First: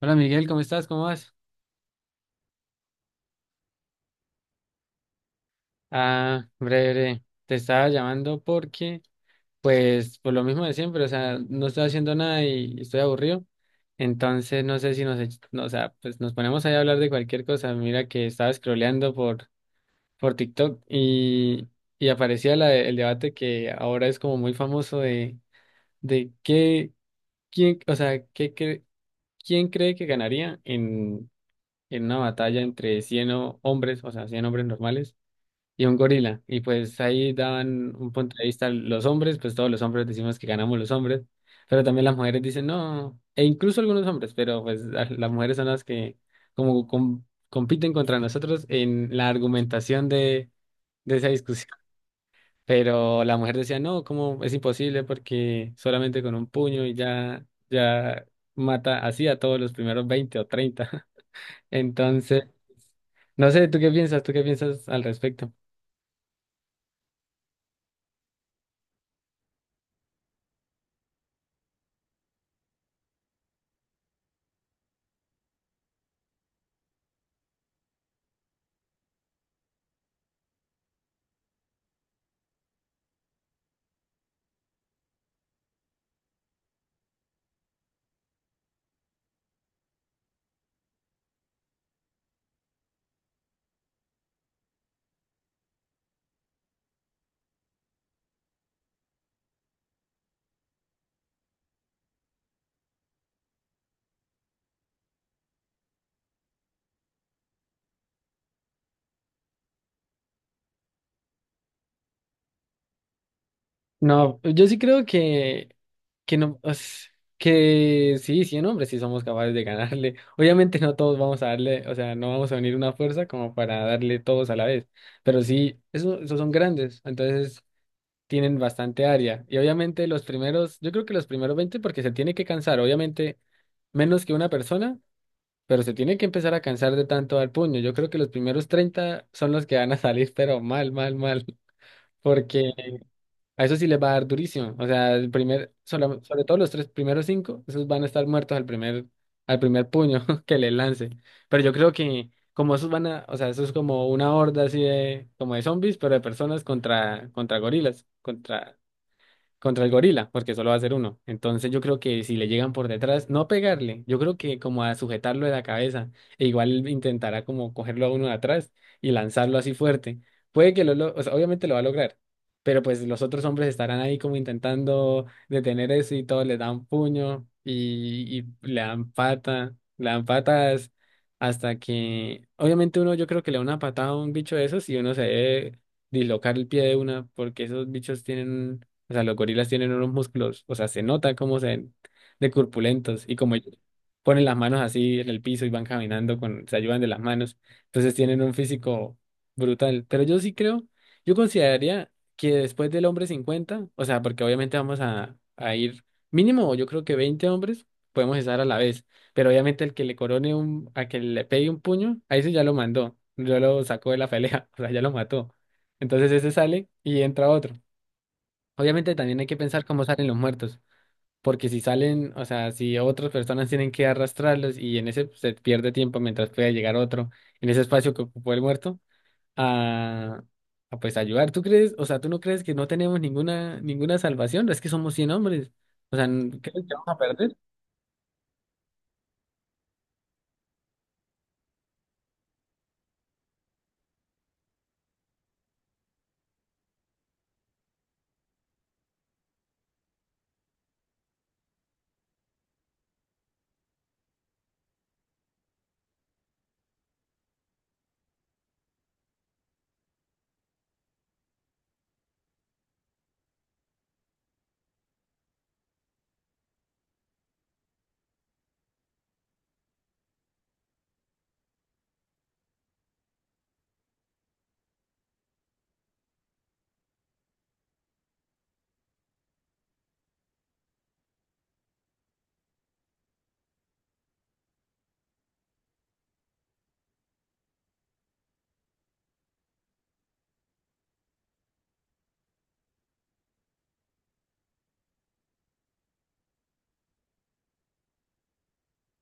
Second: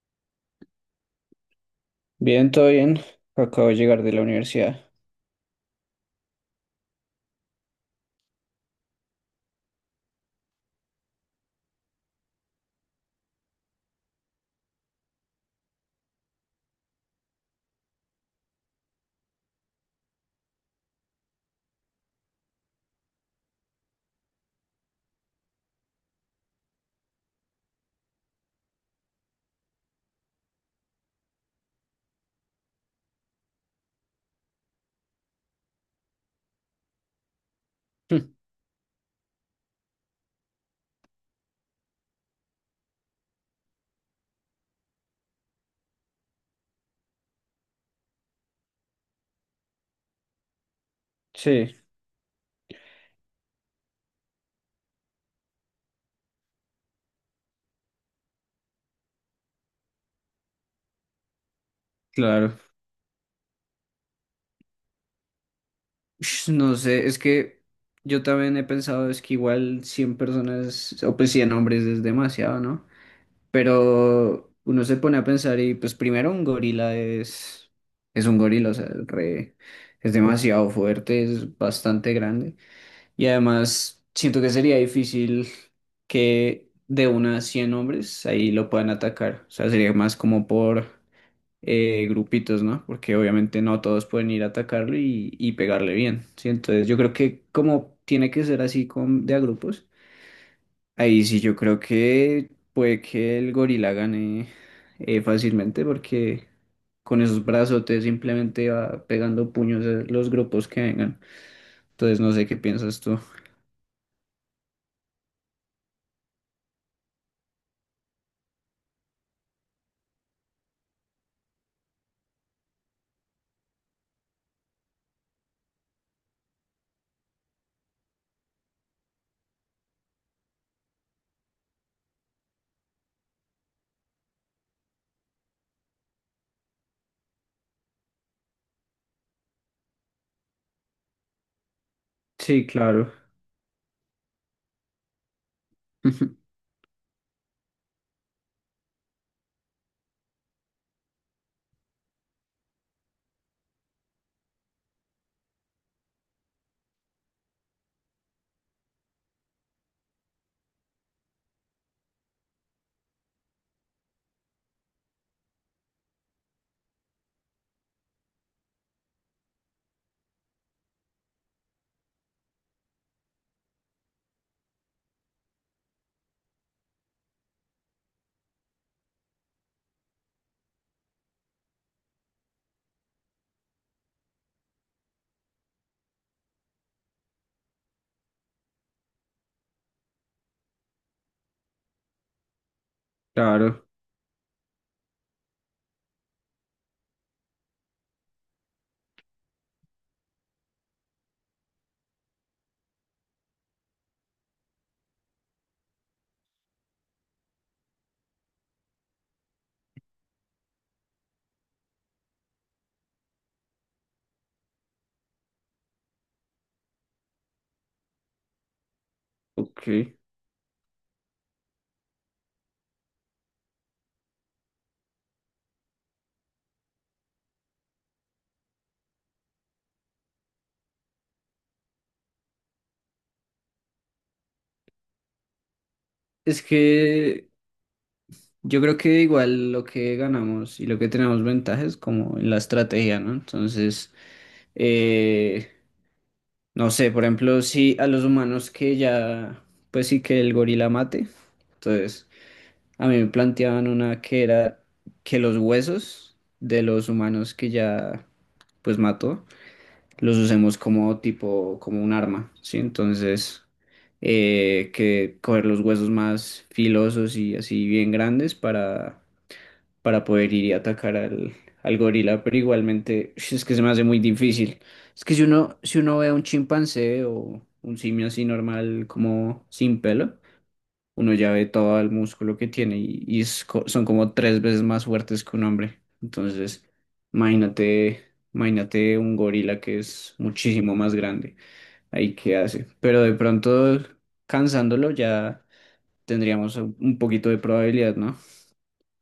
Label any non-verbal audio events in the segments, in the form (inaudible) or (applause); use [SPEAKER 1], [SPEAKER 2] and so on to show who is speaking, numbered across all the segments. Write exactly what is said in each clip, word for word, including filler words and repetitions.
[SPEAKER 1] Hola, Miguel, ¿cómo estás? ¿Cómo vas?
[SPEAKER 2] Bien, todo bien. Acabo de llegar de la universidad.
[SPEAKER 1] Ah, breve. Te estaba llamando porque, pues, por lo mismo de siempre, o sea, no estoy haciendo nada y estoy aburrido. Entonces, no sé si nos, ech- no, o sea, pues nos ponemos ahí a hablar de cualquier cosa. Mira que estaba scrolleando por, por TikTok, y, y aparecía la de- el debate que ahora es como muy famoso de, de qué, quién, o sea, qué, cre- quién cree que ganaría en, en una batalla entre cien o- hombres, o sea, cien hombres normales y un gorila. Y pues ahí daban un
[SPEAKER 2] Hm.
[SPEAKER 1] punto de vista los hombres, pues todos los hombres decimos que ganamos los hombres, pero también las mujeres dicen no, e incluso algunos hombres, pero pues la- las mujeres son las que como com- compiten contra nosotros en la argumentación de, de esa discusión.
[SPEAKER 2] Sí,
[SPEAKER 1] Pero la mujer decía no, como es imposible, porque solamente con un puño y ya, ya mata así a todos los primeros veinte o treinta. (laughs) Entonces,
[SPEAKER 2] claro.
[SPEAKER 1] no sé, ¿tú qué piensas? ¿Tú qué piensas al respecto?
[SPEAKER 2] Ush, no sé, es que yo también he pensado, es que igual cien personas, o pues cien hombres es demasiado, ¿no? Pero uno se pone a pensar y pues primero un gorila es, es un gorila, o sea, re- es demasiado fuerte, es bastante grande. Y además siento que sería difícil que de unas cien hombres ahí lo puedan atacar. O sea, sería más como por... eh, grupitos, ¿no? Porque obviamente no todos pueden ir a atacarlo y, y pegarle bien, ¿sí? Entonces yo creo que como tiene que ser así con, de a grupos, ahí sí yo creo que puede que el gorila gane eh, fácilmente, porque con esos brazotes simplemente va pegando puños a los grupos que vengan. Entonces no sé qué piensas tú.
[SPEAKER 1] No, yo sí creo que, que no, es- que sí, cien hombres sí somos capaces de ganarle. (laughs) Obviamente no todos vamos a darle, o sea, no vamos a unir una fuerza como para darle todos a la vez, pero sí, eso, esos son grandes, entonces tienen bastante área. Y obviamente los primeros, yo creo que los primeros veinte, porque se tiene que cansar, obviamente menos que una persona, pero se tiene que empezar a cansar de tanto al puño. Yo creo que los primeros treinta son los que van a salir, (laughs) pero mal, mal, mal, (laughs)
[SPEAKER 2] Sí,
[SPEAKER 1] porque...
[SPEAKER 2] claro.
[SPEAKER 1] A eso sí les va a dar durísimo. O sea, el primer, sobre, sobre
[SPEAKER 2] (laughs)
[SPEAKER 1] todo los tres primeros cinco, esos van a estar muertos al primer, al primer puño (laughs) que les lance. Pero yo creo que como esos van a, o sea, eso es como una horda así de, como de zombies, pero de personas contra, contra gorilas, contra contra el gorila, porque solo va a ser uno. Entonces yo creo que si le llegan por detrás, no pegarle, yo creo que como a sujetarlo de la cabeza, e igual intentará como cogerlo a uno de atrás y lanzarlo así fuerte. Puede que lo, lo- o sea, obviamente lo va a lograr, pero pues los otros hombres estarán ahí como intentando detener eso y todos le dan puño y, y le dan pata, le dan patas hasta que, obviamente, uno, yo creo que le da una patada a un bicho de esos y uno se debe dislocar el pie de una, porque esos bichos tienen, o sea, los gorilas tienen unos músculos, o sea, se nota cómo se ven de corpulentos, y como ellos
[SPEAKER 2] Claro,
[SPEAKER 1] ponen las manos así en el piso y van caminando con, se ayudan de las manos. Entonces tienen un físico brutal. Pero yo sí creo, yo consideraría que después del hombre cincuenta, o sea, porque obviamente vamos a, a ir mínimo, yo creo que veinte hombres podemos estar a la vez. Pero obviamente el que le corone un, a que le pegue un puño, a ese ya lo mandó, ya lo sacó de la pelea, (laughs) o sea, ya lo mató. Entonces ese sale y entra otro. Obviamente también hay que pensar
[SPEAKER 2] ok.
[SPEAKER 1] cómo salen los muertos, porque si salen, o sea, si otras personas tienen que arrastrarlos, y en ese pues, se pierde tiempo mientras pueda llegar otro en ese espacio que ocupó el muerto a, a, pues ayudar. ¿Tú crees, o sea, tú no crees que no tenemos ninguna ninguna salvación? Es que somos cien hombres. O sea, ¿n-
[SPEAKER 2] Es
[SPEAKER 1] ¿crees que vamos a
[SPEAKER 2] que
[SPEAKER 1] perder?
[SPEAKER 2] yo creo que igual lo que ganamos y lo que tenemos ventaja es como en la estrategia, ¿no? Entonces, eh, no sé, por ejemplo, si a los humanos que ya, pues sí que el gorila mate, entonces a mí me planteaban una que era que los huesos de los humanos que ya, pues mató, los usemos como tipo, como un arma, ¿sí? Entonces, eh, que coger los huesos más filosos y así bien grandes para para poder ir y atacar al, al gorila, pero igualmente ush, es que se me hace muy difícil. Es que si uno, si uno ve a un chimpancé o un simio así normal, como sin pelo, uno ya ve todo el músculo que tiene y, y es co- son como tres veces más fuertes que un hombre. Entonces, imagínate, imagínate un gorila que es muchísimo más grande. Ahí qué hace. Pero de pronto, cansándolo, ya tendríamos un un poquito de probabilidad, ¿no?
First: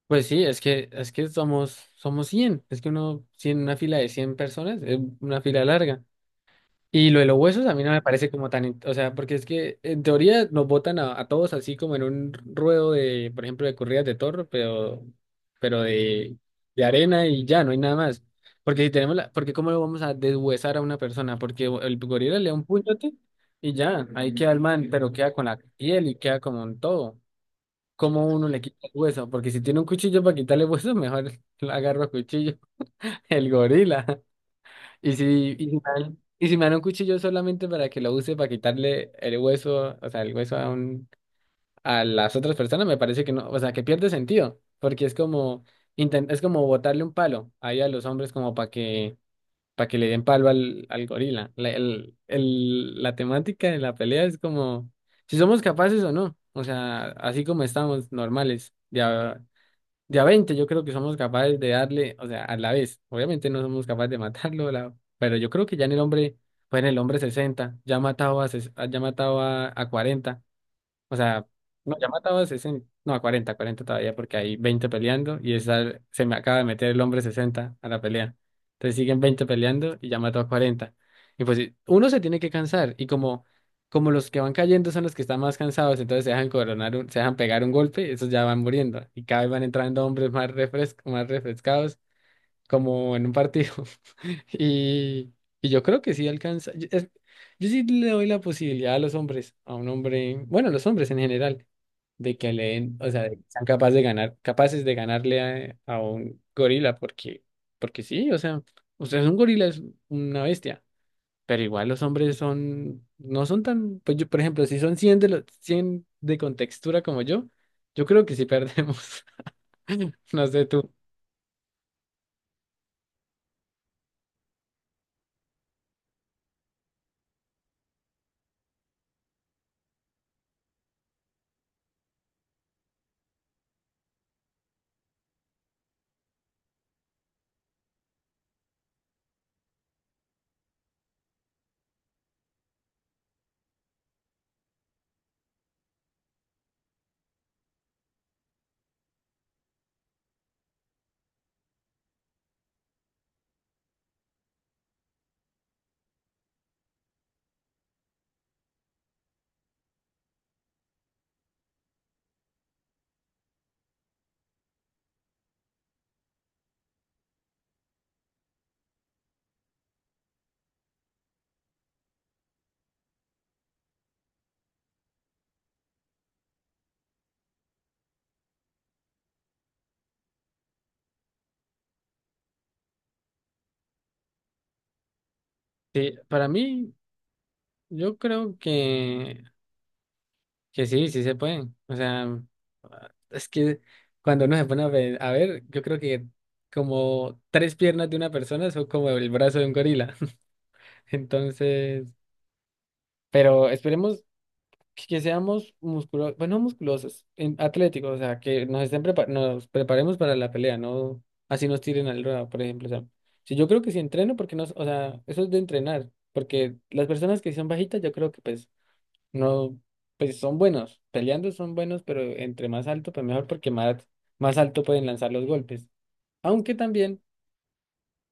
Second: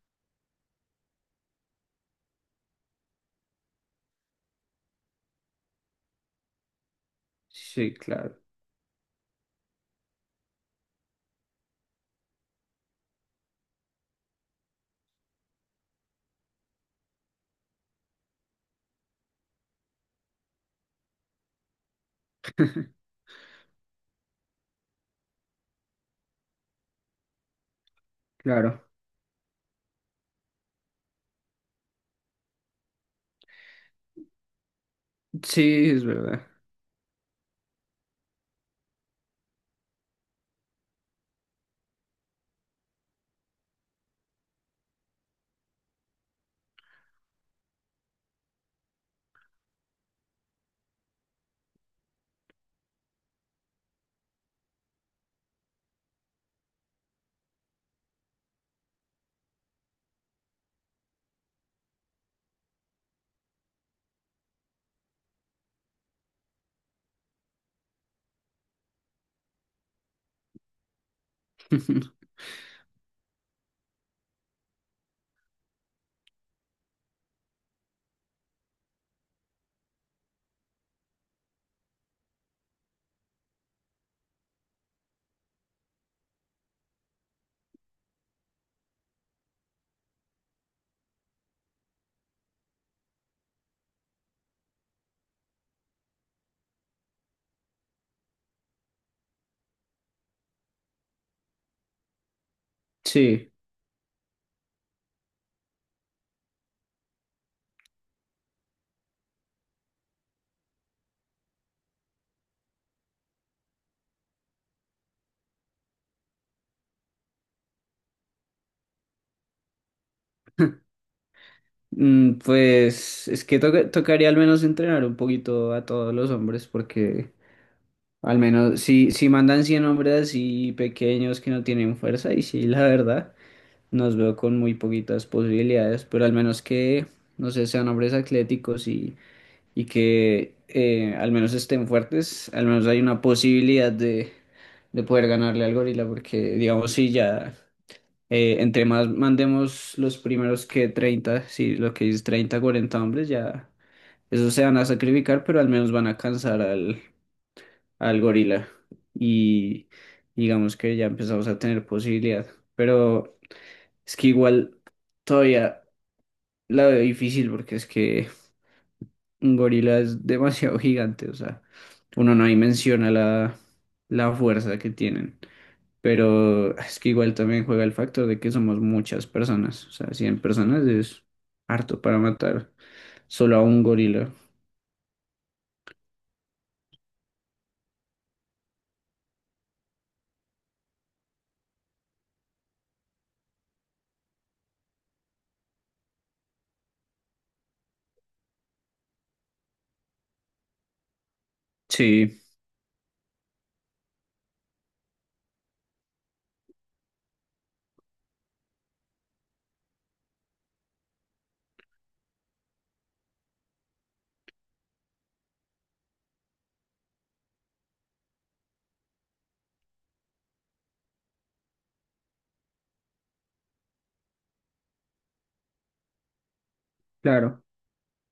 [SPEAKER 1] Pues sí, es que es que somos somos cien, es que uno, cien, una fila de cien personas es una fila larga. Y lo de los huesos a mí no
[SPEAKER 2] Sí,
[SPEAKER 1] me parece
[SPEAKER 2] claro.
[SPEAKER 1] como tan, in- o sea, porque es que en teoría nos botan a, a todos, así como en un ruedo de, por ejemplo, de corridas de toro, pero, pero, de, de arena y ya, no hay nada más. Porque si tenemos la, porque cómo lo vamos a deshuesar a una persona, porque el gorila le da un puñote
[SPEAKER 2] (laughs)
[SPEAKER 1] y ya, ahí queda el man, pero queda con la piel y queda como un todo. ¿Cómo uno le quita
[SPEAKER 2] Claro.
[SPEAKER 1] el hueso? Porque si tiene un cuchillo para quitarle hueso, mejor (laughs) lo agarro a cuchillo, (laughs) el gorila. Y si, y si me
[SPEAKER 2] Sí, es
[SPEAKER 1] dan,
[SPEAKER 2] verdad.
[SPEAKER 1] y si me dan un cuchillo solamente para que lo use para quitarle el hueso, o sea, el hueso a un, a las otras personas, me parece que no, o sea, que pierde sentido, porque es como, inten- es como botarle un palo ahí a los hombres como para que, para que le den palo al, al gorila. La, el, el- la temática de la pelea es como, si somos capaces o no, o sea, así como estamos normales, de, de a veinte yo creo que somos capaces de darle, o sea, a la vez. Obviamente no somos capaces de matarlo, la- pero yo creo que ya en el hombre, pues en el hombre sesenta ya ha matado a, ses- ya ha matado a, a cuarenta, o sea, no,
[SPEAKER 2] (laughs)
[SPEAKER 1] Yamata sesenta no, a cuarenta cuarenta todavía, porque hay veinte peleando y esa, se me acaba de meter el hombre sesenta a la pelea. Entonces siguen veinte peleando y Yamato a cuarenta. Y pues sí, uno se tiene que cansar y como, como los que van cayendo son los que están más cansados, entonces se dejan coronar, un- se dejan pegar un golpe, esos ya van muriendo y cada vez van entrando hombres más refrescos, más refrescados, como en un partido. (laughs) Y, y yo creo que sí alcanza. Yo, es- yo sí le doy la posibilidad a los hombres, a un hombre, bueno, a los hombres en general, de que le den, o sea, de que
[SPEAKER 2] Sí.
[SPEAKER 1] sean capaces de ganar, capaces de ganarle a, a un gorila, porque, porque sí, o sea, usted es un gorila, es una bestia. Pero igual los hombres son, no son tan, pues yo, por ejemplo, si son cien de los cien de contextura como yo, yo creo que sí perdemos. (laughs) No sé tú.
[SPEAKER 2] Mm, pues es que toca- tocaría al menos entrenar un poquito a todos los hombres porque al menos si, si mandan cien hombres así pequeños que no tienen fuerza y sí, la verdad, nos veo con muy poquitas posibilidades, pero al menos que, no sé, sean hombres atléticos y, y que eh, al menos estén fuertes, al menos hay una posibilidad de, de poder ganarle al gorila porque digamos si ya... Eh, entre más mandemos los primeros que treinta sí, lo que dice treinta cuarenta hombres, ya esos se van a sacrificar, pero al menos van a cansar al, al gorila. Y digamos que ya empezamos a tener posibilidad. Pero es que igual todavía la veo difícil porque es que un gorila es demasiado (laughs) gigante, o sea, uno no dimensiona la, la fuerza que tienen. Pero es que igual también juega el factor de que somos muchas personas. O sea, cien personas es harto para matar solo a un gorila.
[SPEAKER 1] Sí, para mí. Yo creo que, que sí, sí se puede. O sea, es que cuando uno se pone a ver, a ver, yo creo que como tres piernas de una persona son como el brazo de un gorila. (laughs) Entonces,
[SPEAKER 2] Sí,
[SPEAKER 1] pero esperemos que, que seamos musculosos, bueno, no musculosos, en- atléticos, o sea, que nos estén prepa- nos preparemos para la pelea, no así nos tiren al ruedo, por ejemplo. O sea, si yo creo que si entreno, porque no, o sea, eso es de entrenar, porque las personas que son bajitas, yo creo que pues no, pues son buenos, peleando son buenos, pero entre más alto, pues mejor, porque más, más alto pueden lanzar los golpes. Aunque también
[SPEAKER 2] claro.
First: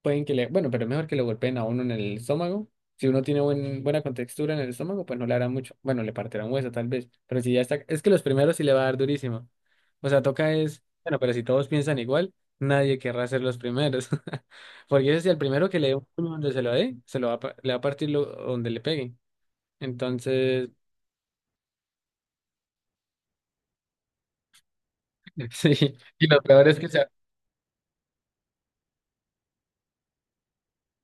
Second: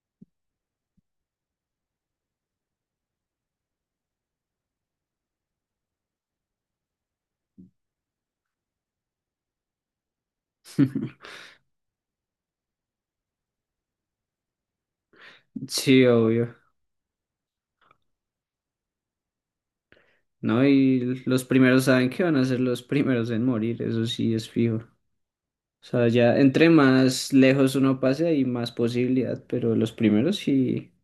[SPEAKER 1] pueden que le, bueno, pero es mejor que le golpeen a uno en el estómago. Si uno tiene buen, buena contextura en el estómago, pues no le hará mucho. Bueno, le partirá un hueso tal vez, pero si ya está, es que los primeros sí le va a dar durísimo. O sea, toca es, bueno, pero
[SPEAKER 2] (laughs)
[SPEAKER 1] si todos piensan igual, nadie querrá ser los primeros. (laughs) Porque ese es el primero que le dé un
[SPEAKER 2] Sí,
[SPEAKER 1] puño, donde
[SPEAKER 2] obvio.
[SPEAKER 1] se lo dé, se lo va, a pa- le va a partir lo- donde le pegue.
[SPEAKER 2] ¿No?
[SPEAKER 1] Entonces...
[SPEAKER 2] Y los primeros saben que van a ser los primeros en morir, eso sí es fijo. O
[SPEAKER 1] (laughs) Sí,
[SPEAKER 2] sea,
[SPEAKER 1] y
[SPEAKER 2] ya
[SPEAKER 1] lo peor
[SPEAKER 2] entre
[SPEAKER 1] es que se,
[SPEAKER 2] más lejos uno pase hay más posibilidad, pero los primeros sí,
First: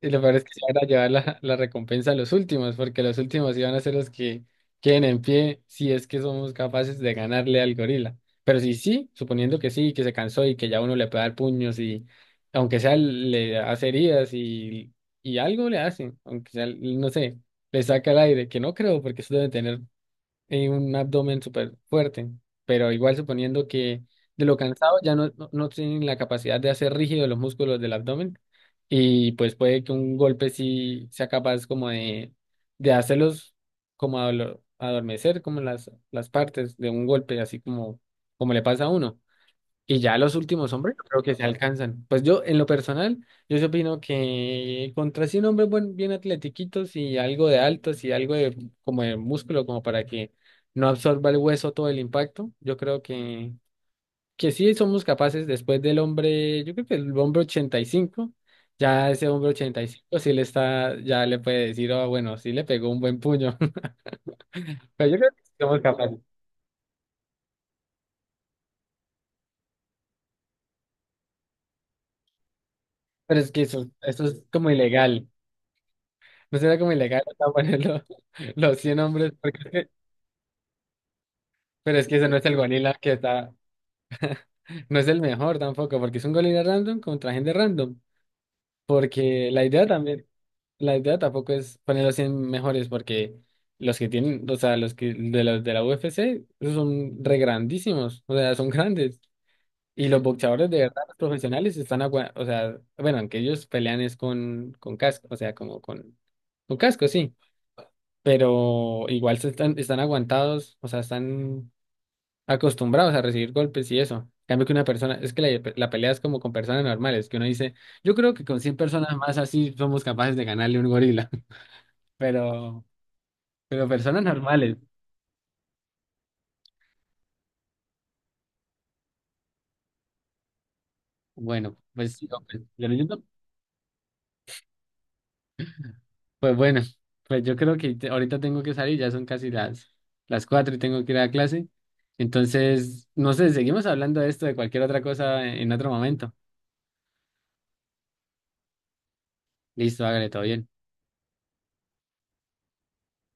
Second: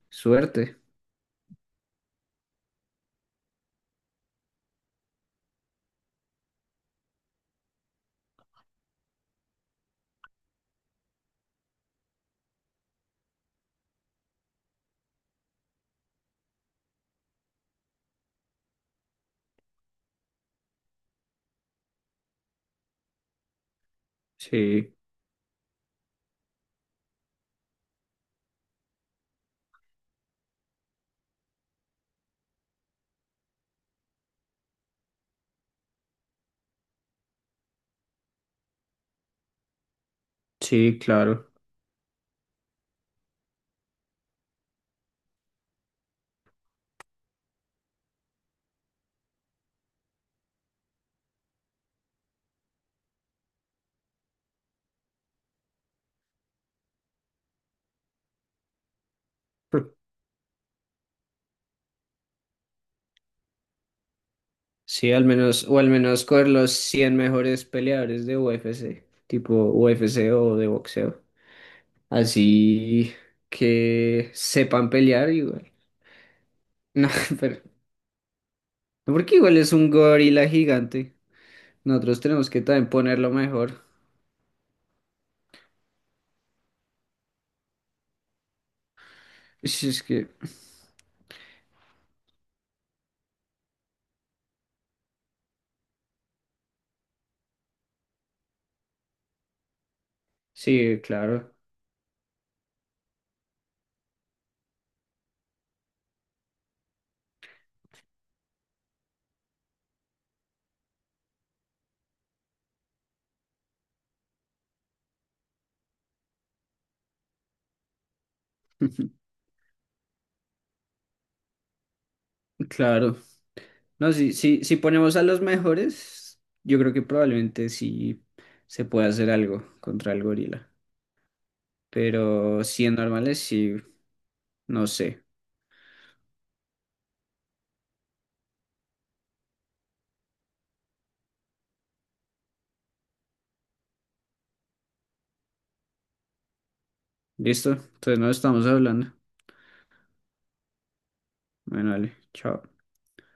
[SPEAKER 1] y lo peor es que se
[SPEAKER 2] suerte.
[SPEAKER 1] van a llevar la, la recompensa a los últimos, porque los últimos iban a ser los que queden en pie si es que somos capaces de ganarle al gorila. Pero si sí, suponiendo que sí, que se cansó y que ya uno le puede dar puños y aunque sea le hace heridas y, y algo le hacen, aunque sea, no sé, le saca el aire, que no creo, porque eso debe tener eh, un abdomen súper fuerte, pero igual suponiendo que de lo
[SPEAKER 2] Sí,
[SPEAKER 1] cansado ya no, no, no tienen la capacidad de hacer rígidos los músculos del abdomen, y pues puede que un golpe sí sea capaz como de, de hacerlos como adolo- adormecer como las, las partes de un golpe, así como, como le pasa a uno. Y ya los últimos hombres
[SPEAKER 2] sí,
[SPEAKER 1] creo que se
[SPEAKER 2] claro.
[SPEAKER 1] alcanzan. Pues yo, en lo personal, yo sí opino que contra cien hombres buen- bien atletiquitos y algo de altos y algo de como de músculo, como para que no absorba el hueso todo el impacto, yo creo que, que sí somos capaces después del hombre, yo creo que el hombre ochenta y cinco, ya ese hombre ochenta y cinco sí le está, ya le puede decir, oh, bueno, sí le pegó un buen puño. (laughs) Pero
[SPEAKER 2] Sí,
[SPEAKER 1] yo
[SPEAKER 2] al
[SPEAKER 1] creo que sí
[SPEAKER 2] menos, o
[SPEAKER 1] somos
[SPEAKER 2] al
[SPEAKER 1] capaces.
[SPEAKER 2] menos con los cien mejores peleadores de U F C, tipo U F C o de boxeo. Así
[SPEAKER 1] Pero es que eso, eso
[SPEAKER 2] que
[SPEAKER 1] es como
[SPEAKER 2] sepan
[SPEAKER 1] ilegal.
[SPEAKER 2] pelear igual. (laughs)
[SPEAKER 1] No sería como
[SPEAKER 2] No,
[SPEAKER 1] ilegal acá (laughs)
[SPEAKER 2] pero,
[SPEAKER 1] ponerlo los cien
[SPEAKER 2] no,
[SPEAKER 1] hombres,
[SPEAKER 2] porque igual
[SPEAKER 1] porque es
[SPEAKER 2] es
[SPEAKER 1] que-
[SPEAKER 2] un gorila gigante.
[SPEAKER 1] pero es que
[SPEAKER 2] Nosotros
[SPEAKER 1] ese no es
[SPEAKER 2] tenemos
[SPEAKER 1] el
[SPEAKER 2] que también
[SPEAKER 1] gorila que
[SPEAKER 2] ponerlo
[SPEAKER 1] está,
[SPEAKER 2] mejor.
[SPEAKER 1] no es el mejor tampoco, porque es un gorila random contra gente random, porque la idea
[SPEAKER 2] Si es
[SPEAKER 1] también,
[SPEAKER 2] que,
[SPEAKER 1] la idea tampoco es poner los cien mejores, porque los que tienen, o sea, los que de los de la U F C, esos son re grandísimos, o sea, son grandes, y los boxeadores de
[SPEAKER 2] sí,
[SPEAKER 1] verdad, los
[SPEAKER 2] claro,
[SPEAKER 1] profesionales están, agua- o sea, bueno, aunque ellos pelean es con, con casco, o sea, como con, con casco, sí, pero igual se están, están aguantados, o sea, están acostumbrados a recibir golpes y eso. En cambio que una persona, es que la, la pelea es como con personas normales, que uno dice, yo creo que con cien
[SPEAKER 2] (laughs)
[SPEAKER 1] personas más así somos capaces de ganarle a un gorila, (laughs) pero,
[SPEAKER 2] claro.
[SPEAKER 1] pero
[SPEAKER 2] No,
[SPEAKER 1] personas
[SPEAKER 2] si, si, si
[SPEAKER 1] normales,
[SPEAKER 2] ponemos a los mejores, yo creo que probablemente sí se puede hacer algo contra el gorila.
[SPEAKER 1] bueno, pues sí, hombre,
[SPEAKER 2] Pero
[SPEAKER 1] yo lo
[SPEAKER 2] cien
[SPEAKER 1] intento.
[SPEAKER 2] normales, sí, no sé.
[SPEAKER 1] Pues bueno, pues yo creo que te- ahorita tengo que salir, ya son casi las, las cuatro y tengo que ir a clase. Entonces, no sé, seguimos hablando de esto, de cualquier otra cosa en en otro momento.
[SPEAKER 2] Listo, entonces no estamos hablando.
[SPEAKER 1] Listo, hágale, todo bien.
[SPEAKER 2] Bueno, vale, chao.